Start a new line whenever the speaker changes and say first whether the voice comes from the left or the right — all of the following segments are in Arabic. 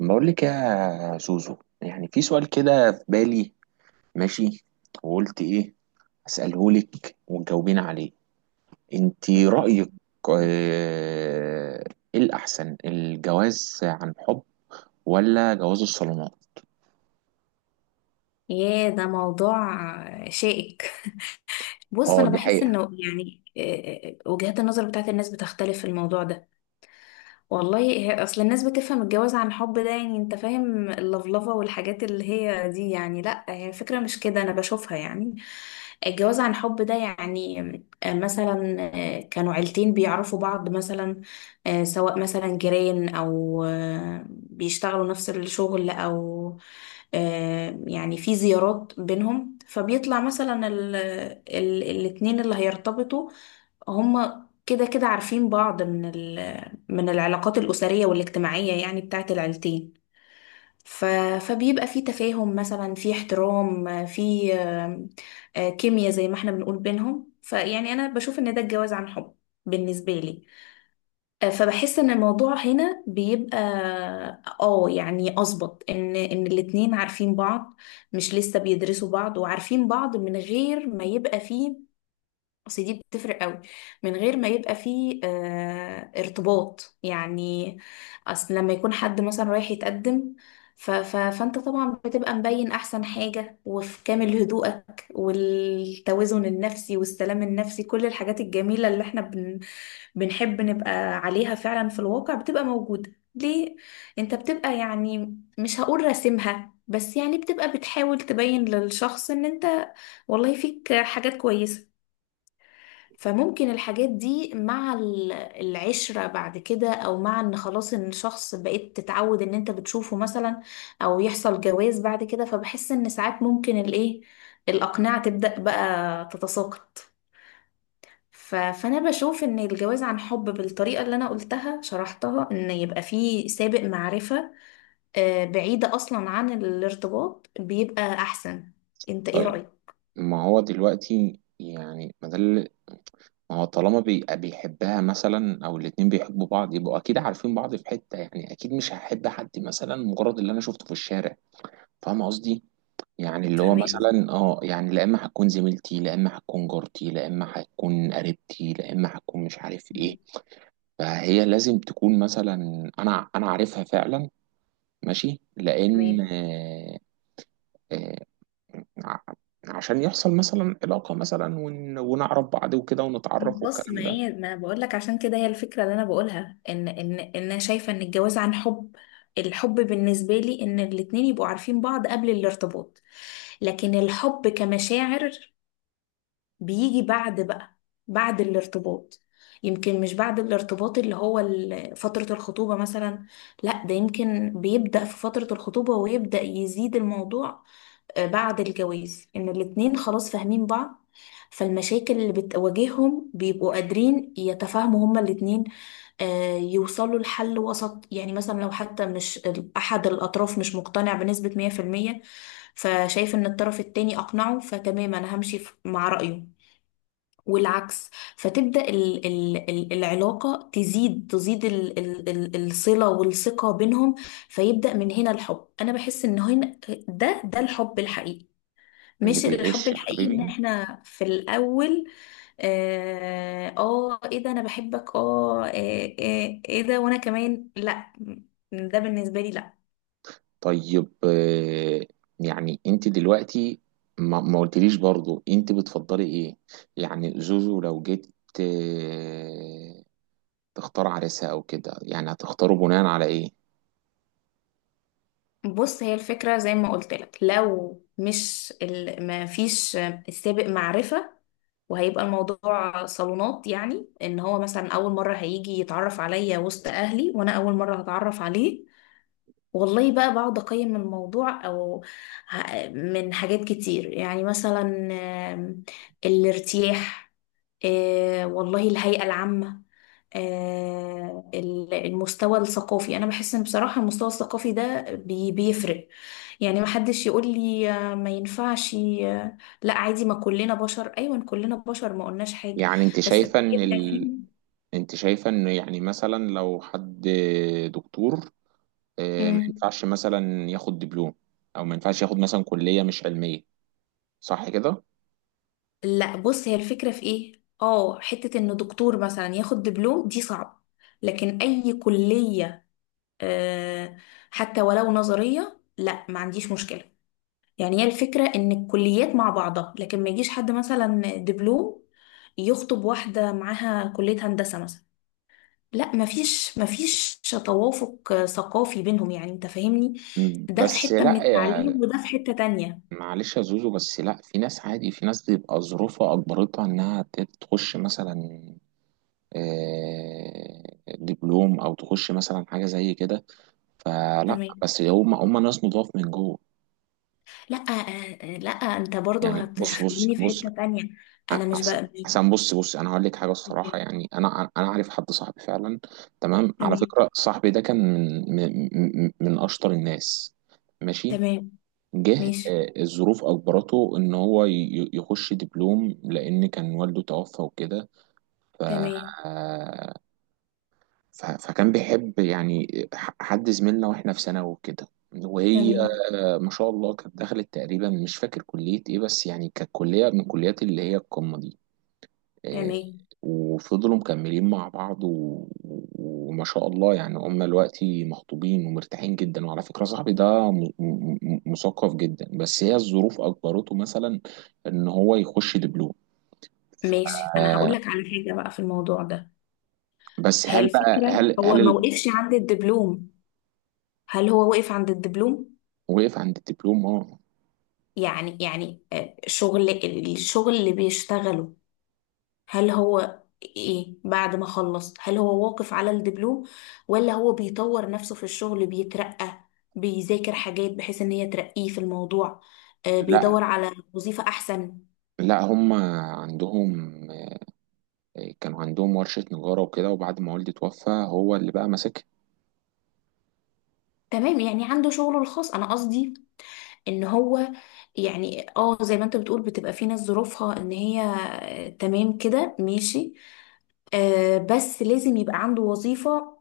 right: بقول لك يا زوزو، يعني في سؤال كده في بالي. ماشي. وقلت ايه؟ اساله لك وتجاوبين عليه. انت رايك؟ آه، ايه الاحسن، الجواز عن حب ولا جواز الصالونات؟
left: ياه ده موضوع شائك. بص
right: اه
left: انا
right: دي
left: بحس
right: حقيقة.
left: انه يعني وجهات النظر بتاعت الناس بتختلف في الموضوع ده. والله هي اصل الناس بتفهم الجواز عن حب ده، يعني انت فاهم اللفلفه والحاجات اللي هي دي، يعني لا هي فكره مش كده انا بشوفها. يعني الجواز عن حب ده يعني مثلا كانوا عيلتين بيعرفوا بعض مثلا، سواء مثلا جيران او بيشتغلوا نفس الشغل، او يعني في زيارات بينهم، فبيطلع مثلا ال ال الاتنين اللي هيرتبطوا هما كده كده عارفين بعض من العلاقات الأسرية والاجتماعية يعني بتاعت العيلتين. ف... فبيبقى في تفاهم، مثلا في احترام، في كيمياء زي ما احنا بنقول بينهم. فيعني أنا بشوف إن ده الجواز عن حب بالنسبة لي. فبحس إن الموضوع هنا بيبقى، اه يعني، أظبط إن الاتنين عارفين بعض، مش لسه بيدرسوا بعض وعارفين بعض من غير ما يبقى فيه، اصل دي بتفرق قوي، من غير ما يبقى فيه ارتباط يعني. اصل لما يكون حد مثلا رايح يتقدم، ف ف فانت طبعا بتبقى مبين احسن حاجة، وفي كامل هدوءك والتوازن النفسي والسلام النفسي، كل الحاجات الجميلة اللي احنا بنحب نبقى عليها، فعلا في الواقع بتبقى موجودة ليه. انت بتبقى يعني، مش هقول راسمها، بس يعني بتبقى بتحاول تبين للشخص ان انت والله فيك حاجات كويسة. فممكن الحاجات دي مع العشرة بعد كده، او مع ان خلاص ان الشخص بقيت تتعود ان انت بتشوفه مثلا، او يحصل جواز بعد كده، فبحس ان ساعات ممكن الايه، الاقنعة تبدأ بقى تتساقط. فانا بشوف ان الجواز عن حب بالطريقة اللي انا قلتها شرحتها، ان يبقى فيه سابق معرفة بعيدة اصلا عن الارتباط، بيبقى احسن. انت ايه
right: طيب،
left: رأيك؟
right: ما هو دلوقتي، يعني ما ده اللي- ما هو طالما بيحبها مثلا او الاتنين بيحبوا بعض، يبقوا اكيد عارفين بعض في حتة. يعني اكيد مش هحب حد مثلا مجرد اللي انا شفته في الشارع. فاهم قصدي؟ يعني اللي هو
left: فاهمين.
right: مثلا اه، يعني لا اما هتكون زميلتي، لا اما هتكون جارتي، لا اما هتكون قريبتي، لا اما هتكون مش عارف ايه. فهي لازم تكون مثلا، انا عارفها فعلا. ماشي، لان
left: تمام.
right: آه، ع- عشان يحصل مثلا علاقة مثلا ونعرف بعض وكده ونتعرف
left: بص،
right: والكلام
left: ما
right: ده.
left: هي ما انا بقول لك، عشان كده هي الفكره اللي انا بقولها ان انا شايفه ان الجواز عن حب، الحب بالنسبه لي ان الاتنين يبقوا عارفين بعض قبل الارتباط. لكن الحب كمشاعر بيجي بعد بقى، بعد الارتباط. يمكن مش بعد الارتباط، اللي هو فتره الخطوبه مثلا، لا ده يمكن بيبدا في فتره الخطوبه ويبدا يزيد الموضوع بعد الجواز، ان الاتنين خلاص فاهمين بعض. فالمشاكل اللي بتواجههم بيبقوا قادرين يتفاهموا هما الاتنين، يوصلوا لحل وسط، يعني مثلا لو حتى مش احد الاطراف مش مقتنع بنسبة 100%، فشايف ان الطرف التاني اقنعه فتمام، انا همشي مع رأيه، والعكس. فتبدأ ال ال ال العلاقة تزيد تزيد ال ال ال الصلة والثقة بينهم. فيبدأ من هنا الحب، أنا بحس إن هنا ده ده الحب الحقيقي،
right: اللي
left: مش الحب
right: بيعيش يا
left: الحقيقي ان
right: حبيبي.
left: احنا في الاول اه ايه ده انا بحبك، اه ايه ده وانا كمان، لا. ده بالنسبة لي لا.
right: طيب يعني انت دلوقتي ما قلتليش برضو انت بتفضلي ايه. يعني زوزو لو جيت آه، تختار عريسها او كده، يعني هتختاره بناء على ايه؟
left: بص هي الفكرة زي ما قلت لك، لو مش ما فيش السابق معرفة، وهيبقى الموضوع صالونات، يعني ان هو مثلا اول مرة هيجي يتعرف عليا وسط اهلي وانا اول مرة هتعرف عليه. والله بقى بقعد أقيم الموضوع أو من حاجات كتير، يعني مثلا آم، الارتياح، والله الهيئة العامة، المستوى الثقافي. أنا بحس إن بصراحة المستوى الثقافي ده بيفرق. يعني محدش يقول لي ما ينفعش لا عادي، ما كلنا بشر، أيوة كلنا بشر، ما قلناش حاجة،
right: يعني انت
left: بس
right: شايفة ان
left: بيبقى فيه.
right: ال... انت شايفة ان يعني مثلا لو حد دكتور، ما
left: مم.
right: ينفعش مثلا ياخد دبلوم، او ما ينفعش ياخد مثلا كلية مش علمية؟ صح كده؟
left: لا بص، هي الفكرة في ايه، اه حتة ان دكتور مثلا ياخد دبلوم دي صعب، لكن اي كلية، آه حتى ولو نظرية، لا ما عنديش مشكلة. يعني هي الفكرة ان الكليات مع بعضها، لكن ما يجيش حد مثلا دبلوم يخطب واحدة معاها كلية هندسة مثلا، لا ما فيش، توافق ثقافي بينهم، يعني انت فاهمني. ده في
right: بس
left: حتة من
right: لا،
left: التعليم وده في حتة تانية.
right: معلش يا زوزو، بس لا، في ناس عادي، في ناس بيبقى ظروفها اجبرتها انها تخش مثلا آه، دبلوم، او تخش مثلا حاجه زي كده. فلا،
left: تمام.
right: بس هم ناس نضاف من جوه.
left: لا لا انت برضو
right: يعني بص بص
left: هتخليني في
right: بص
left: حتة تانية. انا مش
right: احسن
left: بقى.
right: احسن بص انا هقول لك حاجه الصراحه. يعني انا عارف حد صاحبي فعلا، تمام؟ على
left: تمام.
right: فكره صاحبي ده كان من من من اشطر الناس، ماشي؟
left: تمام.
right: جه
left: ماشي.
right: الظروف أجبرته إن هو يخش دبلوم، لأن كان والده توفى وكده. ف...
left: تمام.
right: آه، ف... فكان بيحب يعني حد زميلنا، وإحنا في ثانوي وكده. وهي
left: تمام.
right: ما شاء الله كانت دخلت تقريبا، مش فاكر كلية إيه، بس يعني كانت كلية من كليات اللي هي القمة دي. آه،
left: تمام.
right: وفضلوا مكملين مع بعض و... وما شاء الله يعني هم دلوقتي مخطوبين ومرتاحين جدا. وعلى فكرة صاحبي ده مثقف جدا، بس هي الظروف أجبرته مثلا إن هو يخش دبلوم.
left: ماشي، انا هقول
right: آه،
left: لك على حاجة بقى في الموضوع ده.
right: بس
left: هي
right: هل بقى
left: الفكرة هو ما وقفش عند الدبلوم، هل هو وقف عند الدبلوم؟
right: وقف عند الدبلوم، اه؟
left: يعني شغل، الشغل اللي بيشتغله، هل هو ايه بعد ما خلص، هل هو واقف على الدبلوم، ولا هو بيطور نفسه في الشغل، بيترقى، بيذاكر حاجات بحيث ان هي ترقيه في الموضوع،
right: لا
left: بيدور على وظيفة احسن.
right: لا هم عندهم، كانوا عندهم ورشة نجارة وكده، وبعد ما والدي توفى هو اللي بقى ماسكها.
left: تمام، يعني عنده شغله الخاص، انا قصدي ان هو يعني اه زي ما انت بتقول بتبقى في ناس ظروفها ان هي تمام كده ماشي، بس لازم يبقى عنده وظيفة.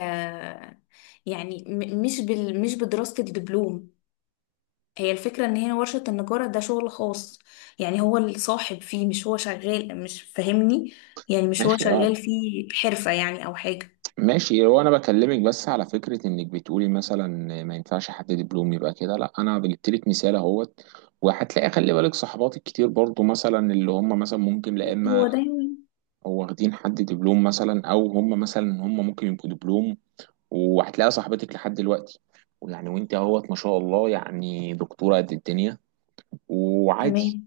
left: آه يعني مش بال مش بدراسة الدبلوم. هي الفكرة ان هي ورشة النجارة ده شغل خاص، يعني هو الصاحب فيه، مش هو شغال، مش فاهمني؟ يعني مش هو
right: ماشي اه.
left: شغال فيه حرفة يعني او حاجة.
right: ماشي، هو انا بكلمك بس على فكره، انك بتقولي مثلا ما ينفعش حد دبلوم يبقى كده، لا، انا جبت لك مثال اهوت. وهتلاقي، خلي بالك، صحباتك كتير برضو مثلا اللي هم مثلا ممكن لا اما
left: هو دايما.
right: هو واخدين حد دبلوم، مثلا، او هم مثلا هم ممكن يبقوا دبلوم، وهتلاقي صاحبتك لحد دلوقتي ويعني، وانت اهوت ما شاء الله، يعني دكتوره قد الدنيا، وعادي.
left: تمام.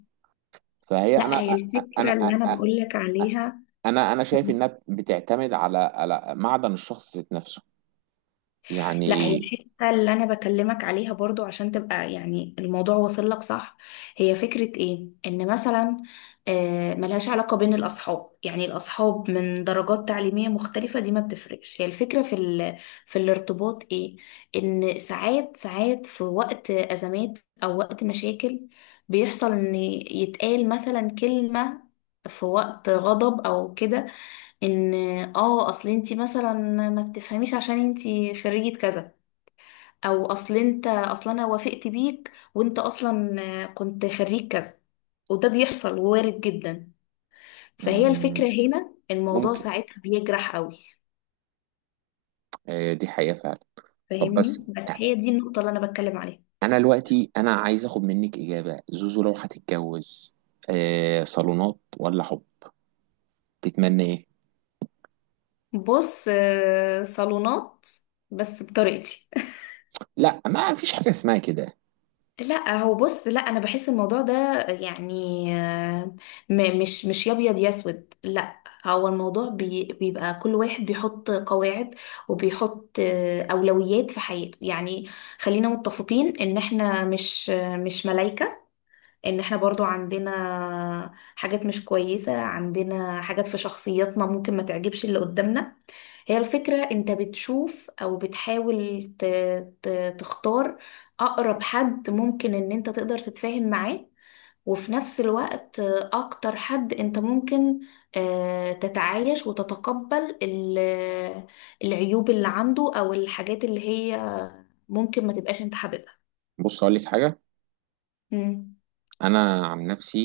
right: فهي
left: لا هي الفكرة اللي انا
right: انا
left: بقولك عليها.
right: انا شايف انها بتعتمد على على معدن الشخص ذات نفسه
left: لا هي
right: يعني.
left: الحتة اللي أنا بكلمك عليها برضو، عشان تبقى يعني الموضوع واصل لك صح. هي فكرة إيه؟ إن مثلا، ملهاش علاقة بين الأصحاب، يعني الأصحاب من درجات تعليمية مختلفة دي ما بتفرقش. هي الفكرة في في الارتباط إيه؟ إن ساعات ساعات في وقت أزمات أو وقت مشاكل، بيحصل إن يتقال مثلا كلمة في وقت غضب او كده، ان اه اصل انتي مثلا ما بتفهميش عشان انتي خريجة كذا، او اصل انت اصلا انا وافقت بيك وانت اصلا كنت خريج كذا. وده بيحصل، وارد جدا. فهي
right: مم،
left: الفكرة هنا الموضوع
right: ممكن،
left: ساعتها بيجرح قوي.
right: دي حقيقة فعلا. طب بس،
left: فاهمني؟ بس هي دي النقطة اللي انا بتكلم عليها.
right: أنا دلوقتي أنا عايز آخد منك إجابة. زوزو لو هتتجوز صالونات ولا حب، تتمنى إيه؟
left: بص، صالونات، بس بطريقتي.
right: لا، ما فيش حاجة اسمها كده.
left: لا هو بص، لا انا بحس الموضوع ده يعني مش يا ابيض يا اسود، لا. هو الموضوع بيبقى كل واحد بيحط قواعد، وبيحط اولويات في حياته. يعني خلينا متفقين ان احنا مش مش ملايكة، ان احنا برضو عندنا حاجات مش كويسة، عندنا حاجات في شخصياتنا ممكن ما تعجبش اللي قدامنا. هي الفكرة انت بتشوف او بتحاول تختار اقرب حد ممكن ان انت تقدر تتفاهم معاه، وفي نفس الوقت اكتر حد انت ممكن تتعايش وتتقبل العيوب اللي عنده، او الحاجات اللي هي ممكن ما تبقاش انت حاببها.
right: بص أقول لك حاجة،
left: مم.
right: أنا عن نفسي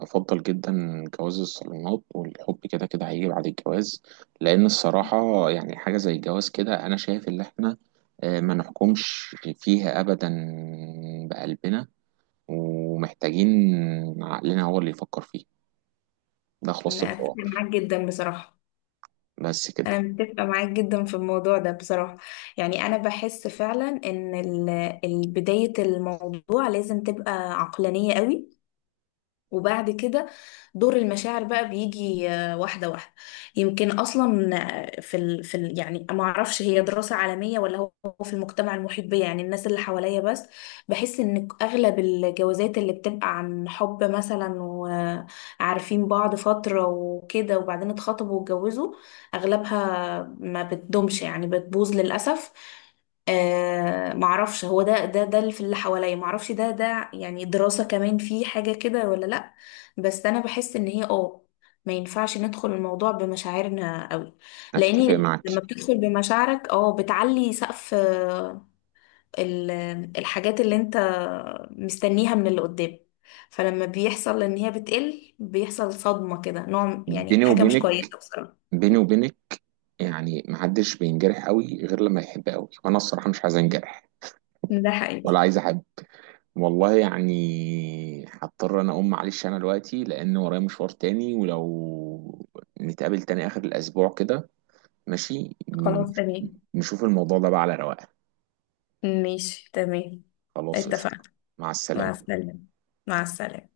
right: أفضل جدا جواز الصالونات، والحب كده كده هيجي بعد الجواز. لأن الصراحة يعني حاجة زي الجواز كده، أنا شايف إن إحنا ما نحكمش فيها أبدا بقلبنا، ومحتاجين عقلنا هو اللي يفكر فيه. ده خلاصة
left: انا اتفق
right: الحوار،
left: معاك جدا بصراحة.
right: بس كده.
left: انا متفقه معاك جدا في الموضوع ده بصراحه. يعني انا بحس فعلا ان بدايه الموضوع لازم تبقى عقلانيه قوي، وبعد كده دور المشاعر بقى بيجي واحدة واحدة. يمكن أصلا في يعني ما أعرفش، هي دراسة عالمية ولا هو هو في المجتمع المحيط بيا، يعني الناس اللي حواليا بس، بحس إن أغلب الجوازات اللي بتبقى عن حب مثلا، وعارفين بعض فترة وكده، وبعدين اتخطبوا واتجوزوا، أغلبها ما بتدومش، يعني بتبوظ للأسف. معرفش هو ده اللي في اللي حواليا، معرفش ده يعني دراسة كمان في حاجة كده ولا لأ. بس أنا بحس إن هي اه ما ينفعش ندخل الموضوع بمشاعرنا قوي.
right: اتفق
left: لأني
right: معاك.
left: لما بتدخل بمشاعرك اه بتعلي سقف ال- الحاجات اللي انت مستنيها من اللي قدام. فلما بيحصل إن هي بتقل، بيحصل صدمة كده، نوع يعني
right: بيني
left: حاجة مش
right: وبينك،
left: كويسة بصراحة.
right: بيني وبينك، يعني محدش بينجرح قوي غير لما يحب قوي، وانا الصراحة مش عايز انجرح
left: ده حقيقي.
right: ولا عايز احب. والله يعني هضطر انا اقوم، معلش انا دلوقتي لان ورايا مشوار تاني. ولو نتقابل تاني اخر الاسبوع كده، ماشي؟
left: خلاص تمام.
right: نشوف الموضوع ده بقى على رواقه.
left: ماشي تمام.
right: خلاص قشطة.
left: اتفقنا.
right: مع
left: مع
right: السلامة.
left: السلامة. مع السلامة.